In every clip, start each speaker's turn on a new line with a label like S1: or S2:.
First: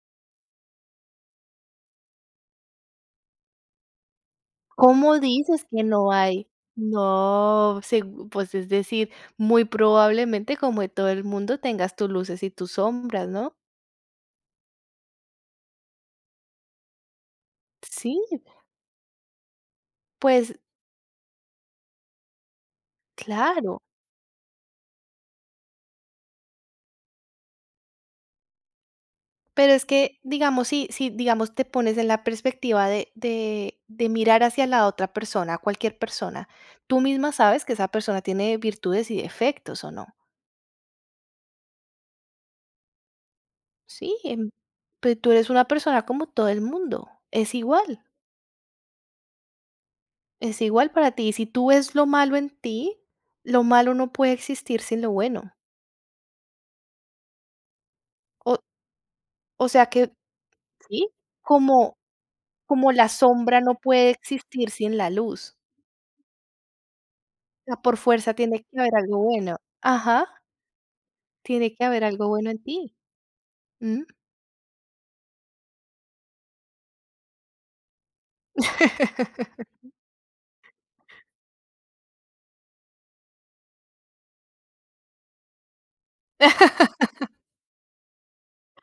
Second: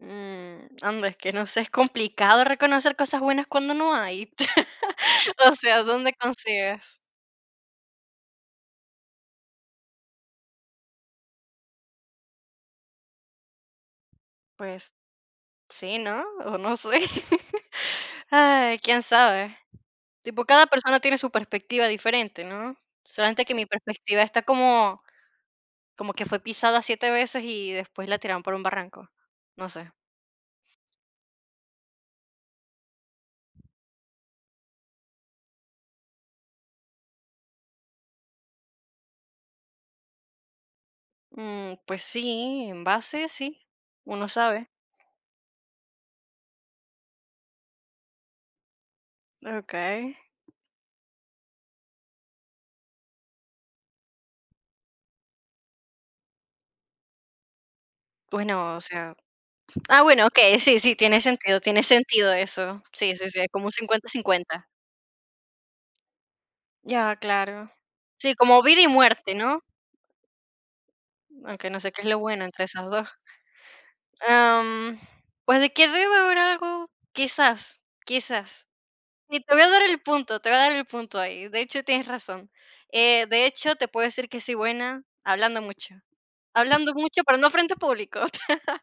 S1: Mm, anda, es que no sé, es complicado reconocer cosas buenas cuando no hay.
S2: ¿Cómo
S1: O
S2: dices que
S1: sea,
S2: no
S1: ¿dónde
S2: hay?
S1: consigues?
S2: No, seg pues, es decir, muy probablemente, como de todo el mundo, tengas tus luces y tus sombras, ¿no?
S1: Pues sí, ¿no? O no sé.
S2: Sí.
S1: Ay, quién sabe. Tipo,
S2: Pues
S1: cada persona tiene su perspectiva diferente, ¿no? Solamente que mi
S2: claro.
S1: perspectiva está como, como que fue pisada 7 veces y después la tiraron por un barranco, no
S2: Pero es
S1: sé.
S2: que, digamos, sí sí, digamos, te pones en la perspectiva de de de mirar hacia la otra persona, cualquier persona, tú misma sabes que esa persona tiene virtudes y defectos, ¿o no?
S1: Mm, pues sí, en base sí,
S2: Sí,
S1: uno
S2: em,
S1: sabe.
S2: pero tú eres una persona como todo el mundo, es igual.
S1: Okey.
S2: Es igual para ti, y si tú ves lo malo en ti, lo malo no puede existir sin lo bueno. O
S1: Bueno, o sea
S2: o sea,
S1: ah,
S2: que
S1: bueno, okey, sí, sí,
S2: ¿sí?,
S1: tiene sentido tiene
S2: como
S1: sentido eso.
S2: como la
S1: Sí, sí, sí,
S2: sombra
S1: como
S2: no
S1: cincuenta,
S2: puede
S1: cincuenta.
S2: existir sin la luz.
S1: Ya, claro.
S2: Por fuerza
S1: Sí,
S2: tiene
S1: como
S2: que
S1: vida y
S2: haber algo
S1: muerte,
S2: bueno,
S1: ¿no?
S2: ajá.
S1: Aunque
S2: Tiene
S1: no
S2: que
S1: sé que
S2: haber
S1: es lo
S2: algo
S1: bueno
S2: bueno en
S1: entre esas
S2: ti,
S1: 2.
S2: ¿mm?
S1: Am, pues, ¿de qué debe haber algo? Quizás, quizás. Y te voy a dar el punto te voy a dar el punto ahí. De hecho, tienes razón. Eh, de hecho, te puedo decir que soy buena hablando mucho. Hablando mucho, pero no frente a público,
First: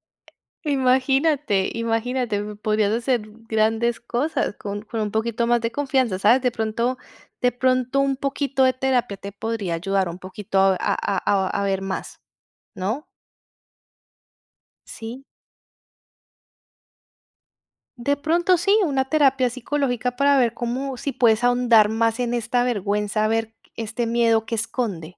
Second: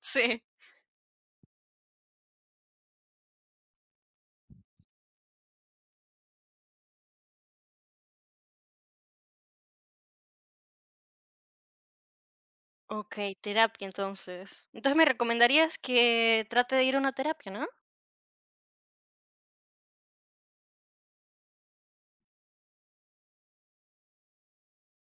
S1: sí.
S2: Imagínate, imagínate, p podrías hacer g grandes cosas con con un poquito más de confianza, ¿sabes? De pronto de pronto un poquito de terapia te podría ayudar un poquito a a a a ver más, ¿no?
S1: Okey, terapia entonces. Entonces me
S2: ¿Sí?
S1: recomendarías que trate de ir a una terapia, ¿no?
S2: De pronto sí, una terapia psicológica para ver cómo si puedes ahondar más en esta vergüenza, a ver este miedo que esconde.